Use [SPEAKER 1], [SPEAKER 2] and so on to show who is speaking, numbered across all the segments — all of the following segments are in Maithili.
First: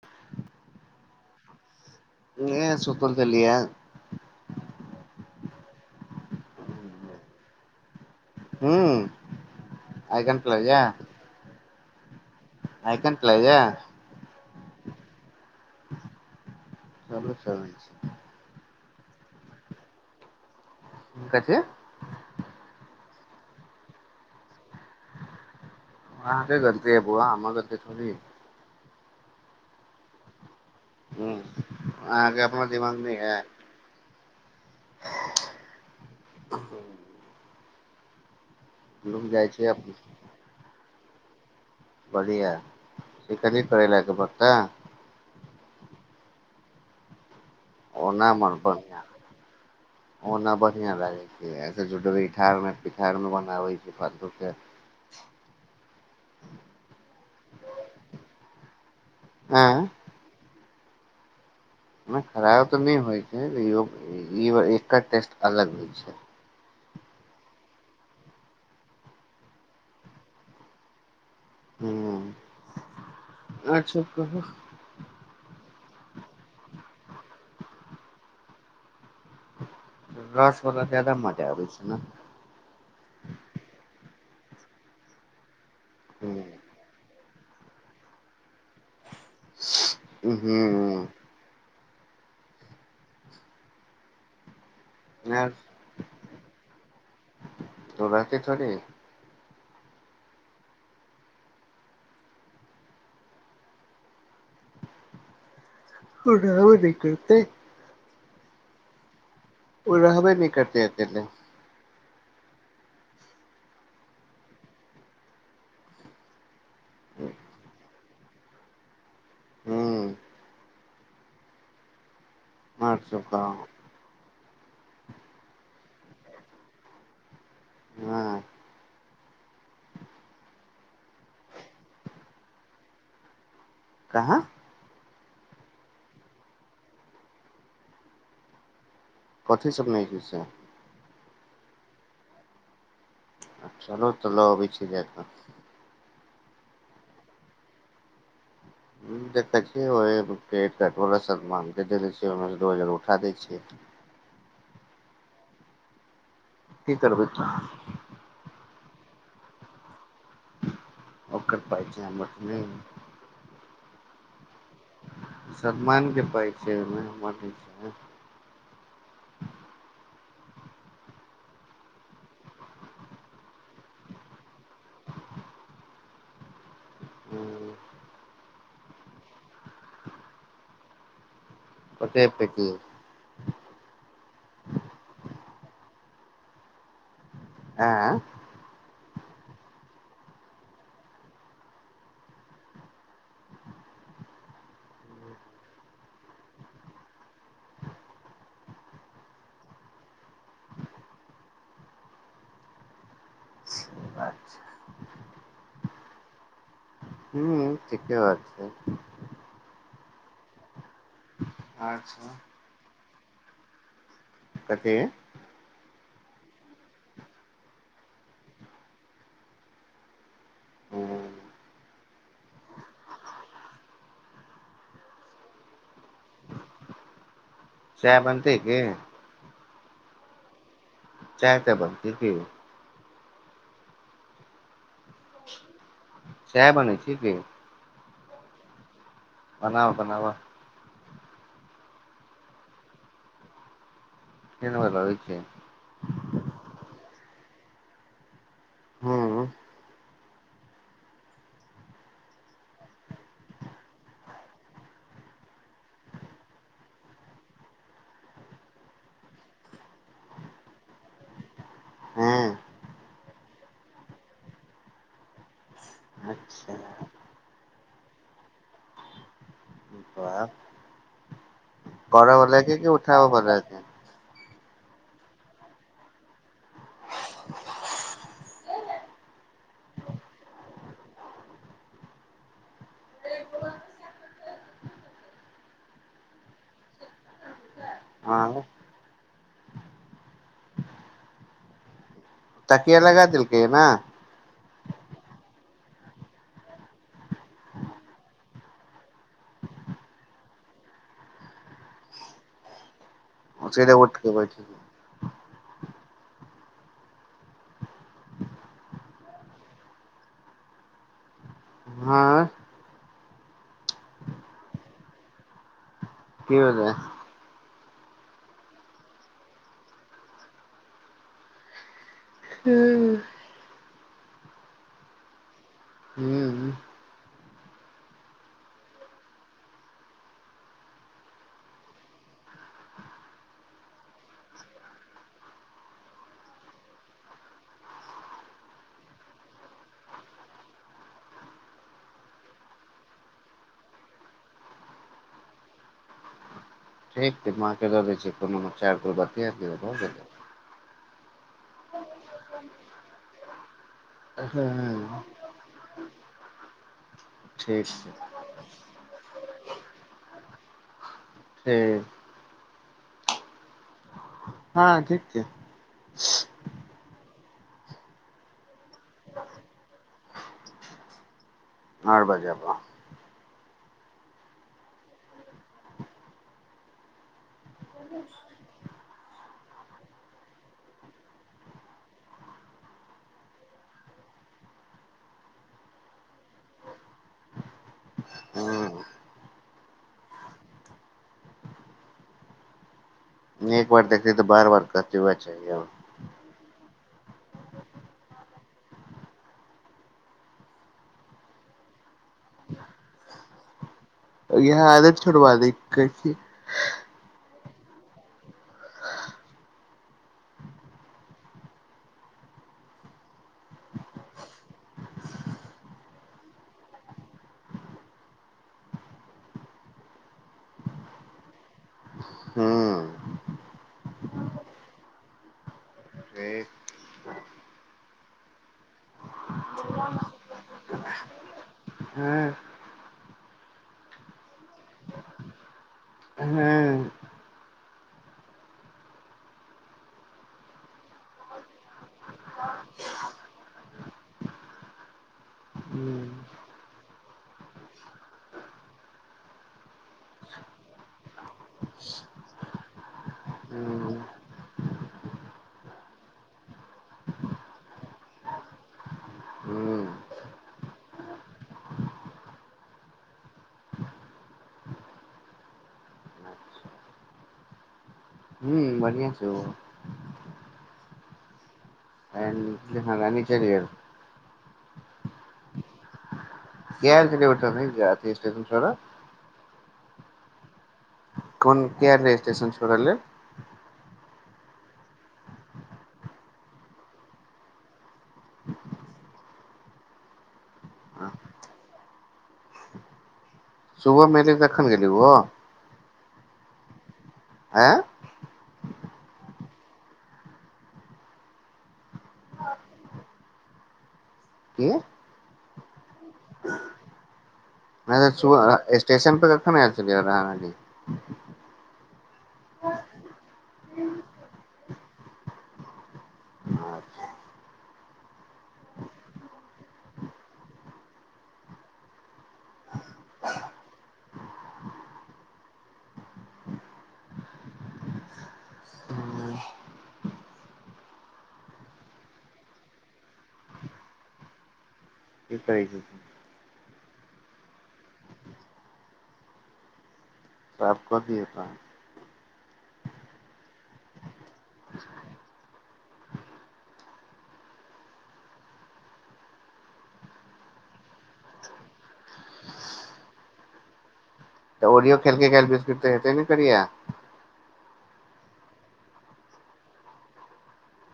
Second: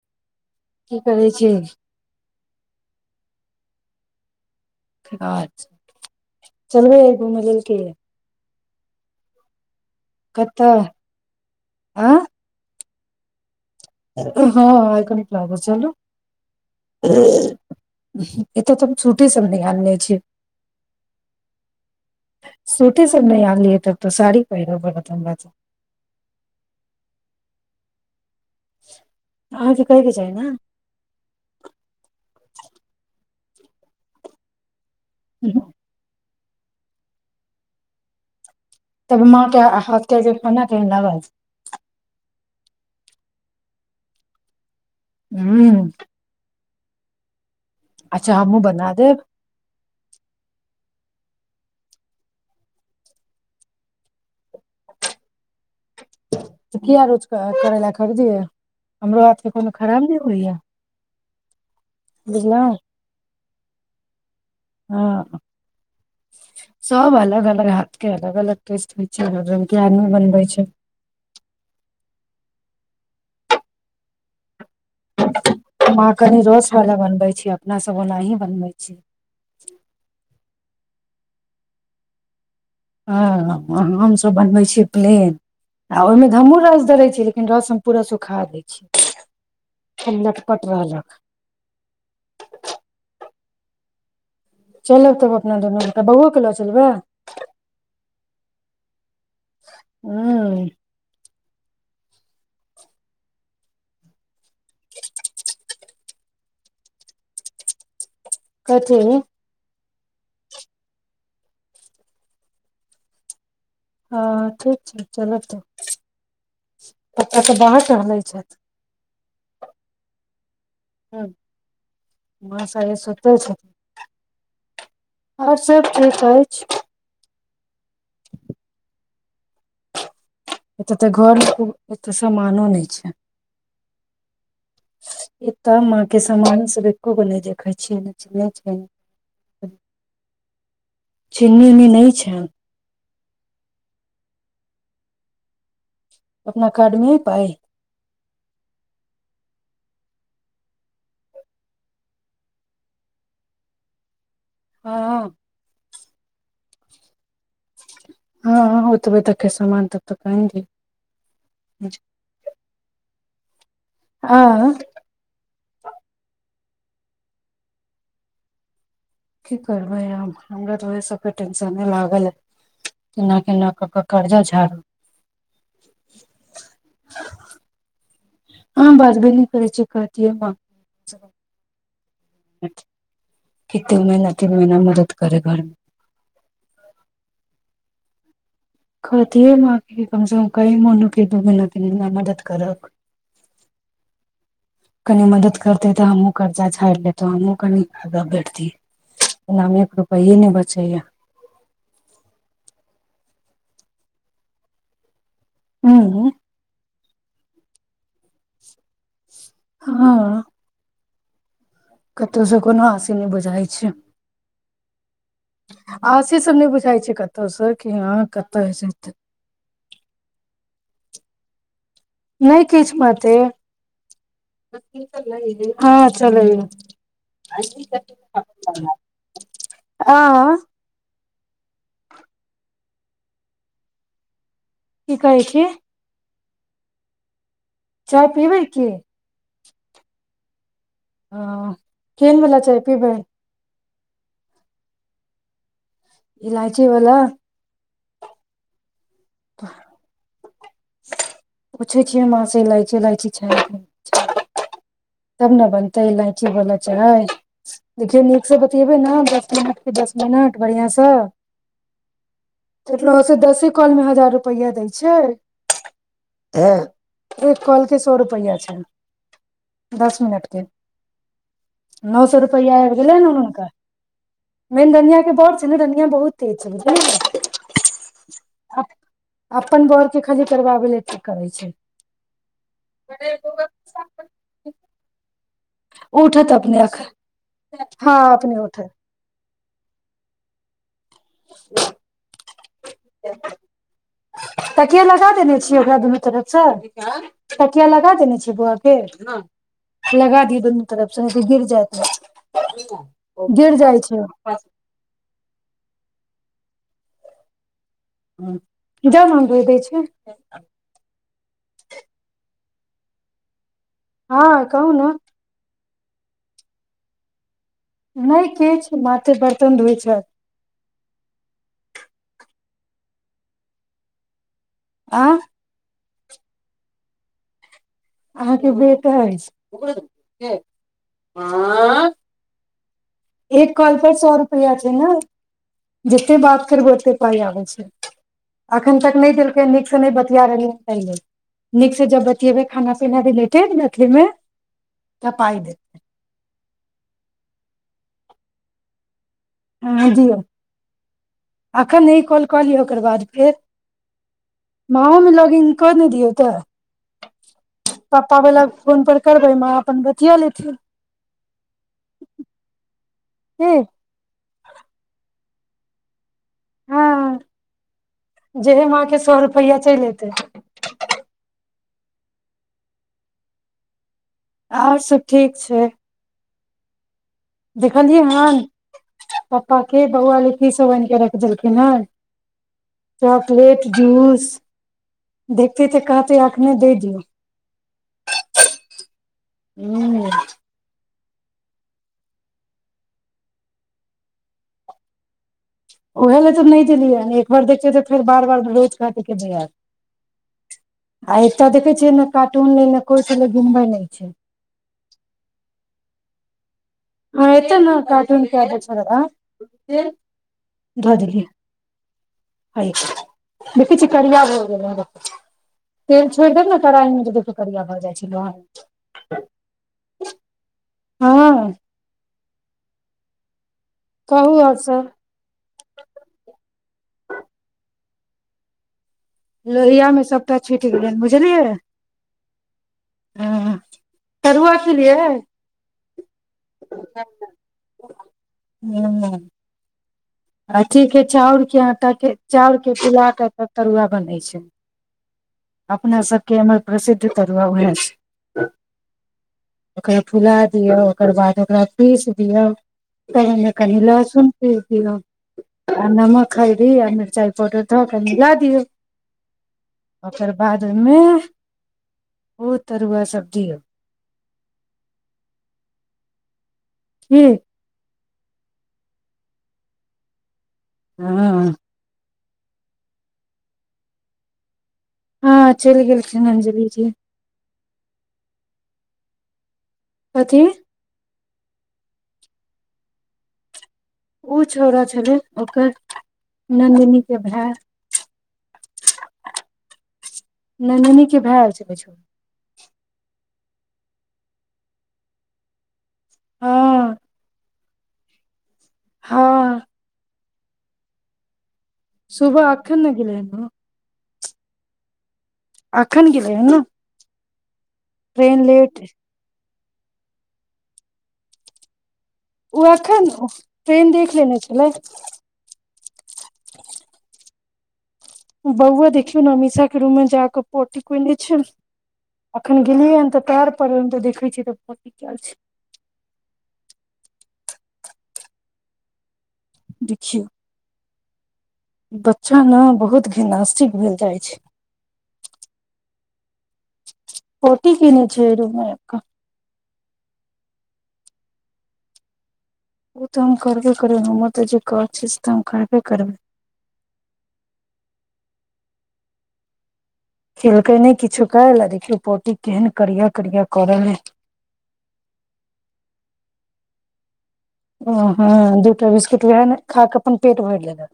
[SPEAKER 1] [unintelligible]
[SPEAKER 2] की करै छै
[SPEAKER 1] ए सुतल त लिय
[SPEAKER 2] छा चलबे ह घूमय लेल क
[SPEAKER 1] हू आइ कनट ल
[SPEAKER 2] कतऽ
[SPEAKER 1] भया
[SPEAKER 2] आँ
[SPEAKER 1] आइकनट ल य
[SPEAKER 2] हँ आकन लब चलू ततम सूटे सब नहि आनिय छिय
[SPEAKER 1] कह छै
[SPEAKER 2] के नहि आलै तब साड़ी पहिरऽ पड़त हमरा तऽ
[SPEAKER 1] आह त गनती है बौआ आमे नी
[SPEAKER 2] अहाँके कैके छैइ ने
[SPEAKER 1] ह अहाँके अपनो दिमाग नहि या
[SPEAKER 2] ह
[SPEAKER 1] ह [inaudible]
[SPEAKER 2] त माँ क
[SPEAKER 1] छै अपन।
[SPEAKER 2] हाथ क जे खा क लग [unintelligible]
[SPEAKER 1] कनि करै ल फकत
[SPEAKER 2] हू
[SPEAKER 1] ओ नहि
[SPEAKER 2] हमहुँ
[SPEAKER 1] मनप
[SPEAKER 2] बना देब
[SPEAKER 1] ओना ब बढ़आ लागै छै जुठार पिठार मे बनाबै छै फालतू के
[SPEAKER 2] किया रोज करै ला खरीदिय हमरो हाथके कोनो खराब नहि होइया
[SPEAKER 1] खराो
[SPEAKER 2] बुझलहु
[SPEAKER 1] तऽ न होय ह रो ई एकर
[SPEAKER 2] हँ
[SPEAKER 1] टेस्ट अलग होइ छै
[SPEAKER 2] सब अलग अलग हाथ के अलग अलग टेस्ट होइ छै हर रंगग के आदमी बनबै छै
[SPEAKER 1] ह अचछा कह
[SPEAKER 2] हमाँ कनि रोसवला बनबै छी अपनासँ ओनाही बनबै छी
[SPEAKER 1] रस वला ताद म आबै छै ने
[SPEAKER 2] हँ हमसभ बनबै छियै प्लेन आ ओहिमे ध हमहूँ रस धरै छै इ पूरा सुखा दे लटपट रहलक चलब तब
[SPEAKER 1] ह
[SPEAKER 2] अपना दुनू घंटा बौओ के लऽ चलबै
[SPEAKER 1] तो रहते थोड़े
[SPEAKER 2] हँ
[SPEAKER 1] ओब द करतै
[SPEAKER 2] कथे
[SPEAKER 1] ओ रहबे नहि करते अतने
[SPEAKER 2] हँ ठीक छै चल त पा तऽ बाहर चै [unintelligible]
[SPEAKER 1] ह्म
[SPEAKER 2] ह्म माँस
[SPEAKER 1] आर सब
[SPEAKER 2] सोचे
[SPEAKER 1] कहु
[SPEAKER 2] छथिन आओर सभ ठीक अछि
[SPEAKER 1] हँ
[SPEAKER 2] [unintelligible] एतय तऽ घरमे एतऽ सामानो नहि छै
[SPEAKER 1] कहाँ
[SPEAKER 2] ए त माँ के समामान सब एकोगो नहि देखे छियै न छै
[SPEAKER 1] कथी सब नहि छै से
[SPEAKER 2] चीनी नह छै
[SPEAKER 1] चलो त लोभी छी जात
[SPEAKER 2] अपना कार्डमेी पाइ
[SPEAKER 1] ह देखै छियै मागकेेै छ ओहिमे दू हजार उठा दै छियै
[SPEAKER 2] हँ
[SPEAKER 1] की करबत ने
[SPEAKER 2] हँ ओतबै तक समान त
[SPEAKER 1] ओकरट पाय छै हम नहि
[SPEAKER 2] आ
[SPEAKER 1] सलमानके पाइ छै ओहिमे म छै
[SPEAKER 2] की करबै हमरा तऽ ओह सभके टेंशने लागल केना केना कऽ कऽ कर्जा झाड़ू
[SPEAKER 1] हू
[SPEAKER 2] हँ बाद भ न करै छै कहती ह
[SPEAKER 1] कते पे की
[SPEAKER 2] कतेक महिीना तीन महिीना मदद करे घरमे [unintelligible]
[SPEAKER 1] आँ
[SPEAKER 2] कहति कम से कम क मोनूके दू महना ती मदद करब कनि मदद करते तऽ हमहुँ कर्जा छाड़ि लेतो हमहुूँ कनि आग बैठतियैनामे एक रुपे नहि बचैय
[SPEAKER 1] अच्छा
[SPEAKER 2] हू
[SPEAKER 1] हू ठीके बात छै
[SPEAKER 2] हँ
[SPEAKER 1] ह
[SPEAKER 2] कतू सु कोन वास से नहि बझाइ छै
[SPEAKER 1] कथे
[SPEAKER 2] आ से सब नहि बुझााय छै कतहु से कि ह कतऽ ह छै
[SPEAKER 1] ह
[SPEAKER 2] नहि किछु मात हँ चलैय
[SPEAKER 1] चाय बनतै की
[SPEAKER 2] आ
[SPEAKER 1] चाय त बनत पी
[SPEAKER 2] की कहै छी
[SPEAKER 1] सह बनै छै क
[SPEAKER 2] चाय पीबै की
[SPEAKER 1] बनाबऽ
[SPEAKER 2] ह केन बला चाह पीब
[SPEAKER 1] एन बल हो छै
[SPEAKER 2] इलायची बला
[SPEAKER 1] हूँ
[SPEAKER 2] तऽ पूछै छियै हमहाँसँ इलायची इलाायची छाय तब ने बनतै इलायची बला ची देखियौ नीकसँ बतियेबै ने दस मिनटके दस मिनट बढ़िआँसँ
[SPEAKER 1] हूँ
[SPEAKER 2] तल दसे कॉल में हजार रुपैआ दै छै ह
[SPEAKER 1] अच्छा
[SPEAKER 2] एक कल सए रुपैआ छै दस
[SPEAKER 1] वाह
[SPEAKER 2] मिनटके नओ
[SPEAKER 1] करऽ
[SPEAKER 2] सए
[SPEAKER 1] बला के
[SPEAKER 2] रुपैआ
[SPEAKER 1] की
[SPEAKER 2] आबि गेलै
[SPEAKER 1] उठाबऽ
[SPEAKER 2] ने
[SPEAKER 1] बला
[SPEAKER 2] हुनका
[SPEAKER 1] के
[SPEAKER 2] मेन धनिय के बड़ छै ने धनिया बहुत तेज छै बुझलिय अपन बड़ के खाली करबाबै ल ठी करै छै ब बो ब [unintelligible] उठत अपने अख हँ अपने उठ ह
[SPEAKER 1] ताकििया लगा देलकै ने
[SPEAKER 2] तटकिया लगा देने छियै ओकरा दुनू तरफसँ तटकिया लगा देने छियै बौआ के लगा दिय दुनू तरफसँ यदि गिर जायत गिर
[SPEAKER 1] सीधे
[SPEAKER 2] जाइ
[SPEAKER 1] उठ
[SPEAKER 2] छै
[SPEAKER 1] के बैठ
[SPEAKER 2] जान भ दै छै
[SPEAKER 1] हँ
[SPEAKER 2] हँ कहू ने
[SPEAKER 1] की बतै
[SPEAKER 2] नहि किछु माटे बर्तन धोइत छथि
[SPEAKER 1] हू
[SPEAKER 2] आऑ
[SPEAKER 1] हू
[SPEAKER 2] अहाँके बेटा अछि एक कॉल परर सए रुपैआ छै ने जतेक बात फेरबै ओतेक पाइ आबै छै एखन तक नहि देलकै नीकसँ नहि बतििया रहलै ता लेल नीकसँ जब बतियेबै खाना पीना रिलेटेड मैथिलीमे तऽ पाइ देतै
[SPEAKER 1] ठीक त माँ के दऽ दै छी त म चार बाद क बहु
[SPEAKER 2] एखन एइ कॉल कऽ लियौ ओकर बाद फेर माँ ओ
[SPEAKER 1] हँ
[SPEAKER 2] मे लॉगइन कर ने दिऔ
[SPEAKER 1] ठीक
[SPEAKER 2] तऽ
[SPEAKER 1] छै
[SPEAKER 2] पापा वला फोन पर करबै माँ अपन बतिया लेथिन
[SPEAKER 1] ठीक
[SPEAKER 2] हू
[SPEAKER 1] हँ ठीक छै
[SPEAKER 2] जेह माँके सए रुपैआ चलि एतै
[SPEAKER 1] आठ बाजब
[SPEAKER 2] आओर सभ ठीक छै देखललियै हन पपा के बौआ की सब आइन कऽ रखि देलखिन हँ चॉकलेट जूस देखतै तऽ कहतै अखने द दियौ
[SPEAKER 1] हँ
[SPEAKER 2] हू
[SPEAKER 1] एक बार देखतै तऽ बार बार कहतै वैह चाहि आउर
[SPEAKER 2] उहे ले तऽ नहि देलियै एक बार देखियै तऽ फेर बार बार रोज कहतै के दे आउ एकटा देखे छियै न कारटून लेल न को घिनबे नहि छै
[SPEAKER 1] यह आदत छोड़ब दै छियै
[SPEAKER 2] ह एते न कारटून के आदत छेरा आइ ध देलियै आय देखै छियै करिया भ गेल तेल छोड़ देब न कराहि मे जे बिलकुल करिया भऽ जाइ छै न हँ
[SPEAKER 1] हू
[SPEAKER 2] कहू आउर सब
[SPEAKER 1] ठिक
[SPEAKER 2] लोहिया मे सबटा छुइट गेलै बुझलियै
[SPEAKER 1] हँ
[SPEAKER 2] हँ तरुआ खेलियै
[SPEAKER 1] हँ
[SPEAKER 2] हू अथि के चाउरके आटाके चाउरके फुला कऽ तब तरुआ बनै छै अपना
[SPEAKER 1] हूँ
[SPEAKER 2] सभके इमहर प्रसिद्ध तरुआ उएह छै ओकरा फुला दियो ओकर बाद ओकरा पीस दियौ तहन ओहिमे कनि
[SPEAKER 1] हूँ
[SPEAKER 2] लहसुन पीस दियौ आ नमक हरीदी आ मिरचाइ पाउडर धऽ कऽ मला दियौ ओकर बाद ओहिमे ओ तरुआ सब दियौ की
[SPEAKER 1] हू बढ़िआ छै ओ
[SPEAKER 2] हँ
[SPEAKER 1] [unintelligible] रानी चइल गेल
[SPEAKER 2] हँ चलि गेल
[SPEAKER 1] के आइल छलै ओटो मे यै [unintelligible]
[SPEAKER 2] कथी
[SPEAKER 1] कोन के आ रेजिस्ट्रेशन छ रहल रहलै
[SPEAKER 2] ओ छौड़ा छलै ओकर नन्दिनीके भाय नन्दिनीके भाई आइल छले
[SPEAKER 1] सुबह मे एले तऽ अखन गेले ओ
[SPEAKER 2] हँ
[SPEAKER 1] आँ
[SPEAKER 2] हँ सुबह अखन न भेलै हँ
[SPEAKER 1] की नहि
[SPEAKER 2] अखन गेलै है ने
[SPEAKER 1] नहि
[SPEAKER 2] ट्रेन
[SPEAKER 1] सुबह
[SPEAKER 2] लेट
[SPEAKER 1] स्टेशन पर कखन आइल रही
[SPEAKER 2] ओ एखन ट्रेन देख लेने छलै
[SPEAKER 1] अच्छा,
[SPEAKER 2] बौआ देखियौ ने अमीषा के रूम मे जा कऽ पोटी कने छै अखन गेलिय तऽ पैर पर तऽ देखै छी तऽ पोटी कैल छै देखियो बच्चा ने बहुत घी नास्तिक भेल जाइ छै
[SPEAKER 1] की करै छी
[SPEAKER 2] पोटी कने छै रूम मे रूप म आइब कऽ
[SPEAKER 1] क दिय त
[SPEAKER 2] ओ तऽ हम करबे करबै हमूँ तऽ जे कह छी से तऽ हम करबे करबै खेलकै नहि किछो कयल आ देखियौ पोटी केहन करिया करिया कऽ रहल अइ
[SPEAKER 1] तऽ ओरियो खेलके ख बिस्कुट तऽ हेते ने करियै
[SPEAKER 2] ओ हँ दू टा बिस्कुट उएह ने खा कऽ अपन पेट भरि लेलक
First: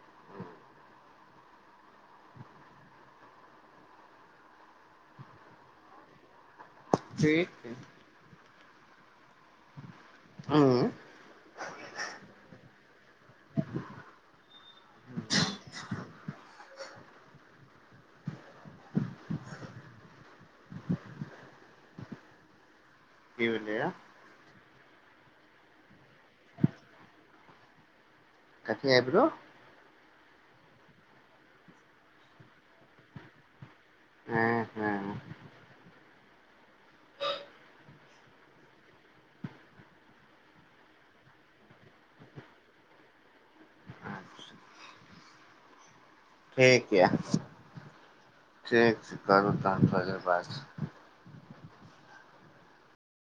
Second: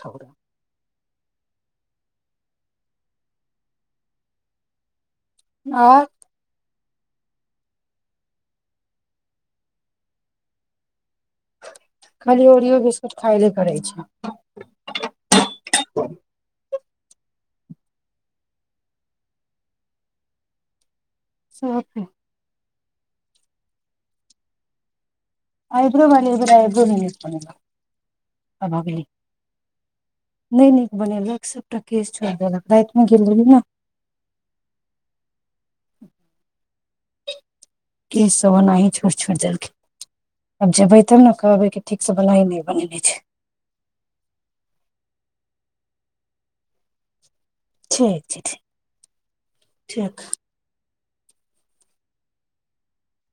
[SPEAKER 2] छौड़ आ
[SPEAKER 1] ठीक छै उंम्म
[SPEAKER 2] खाली ओरियो बिस्कुट खाायले करै छै साफ है
[SPEAKER 1] की भेलैया
[SPEAKER 2] आइब्रो वी एक बेर आइब्रो भ नीक बनेलक आ
[SPEAKER 1] कथी
[SPEAKER 2] नहि
[SPEAKER 1] आइब्रो
[SPEAKER 2] नीक बनेलक सबटा केश छोड़ देलक रातिमे गेल रहली ने
[SPEAKER 1] हँ हँ
[SPEAKER 2] किसभ ओनाही छोट छोड़ देलकै आब जेबै तब ने कहबै कि ठीकसँ ओनाही नहि बनेने छै
[SPEAKER 1] ठीक य
[SPEAKER 2] ठीक ठीक
[SPEAKER 1] ठ छै करू तन
[SPEAKER 2] छै।
[SPEAKER 1] फजे बात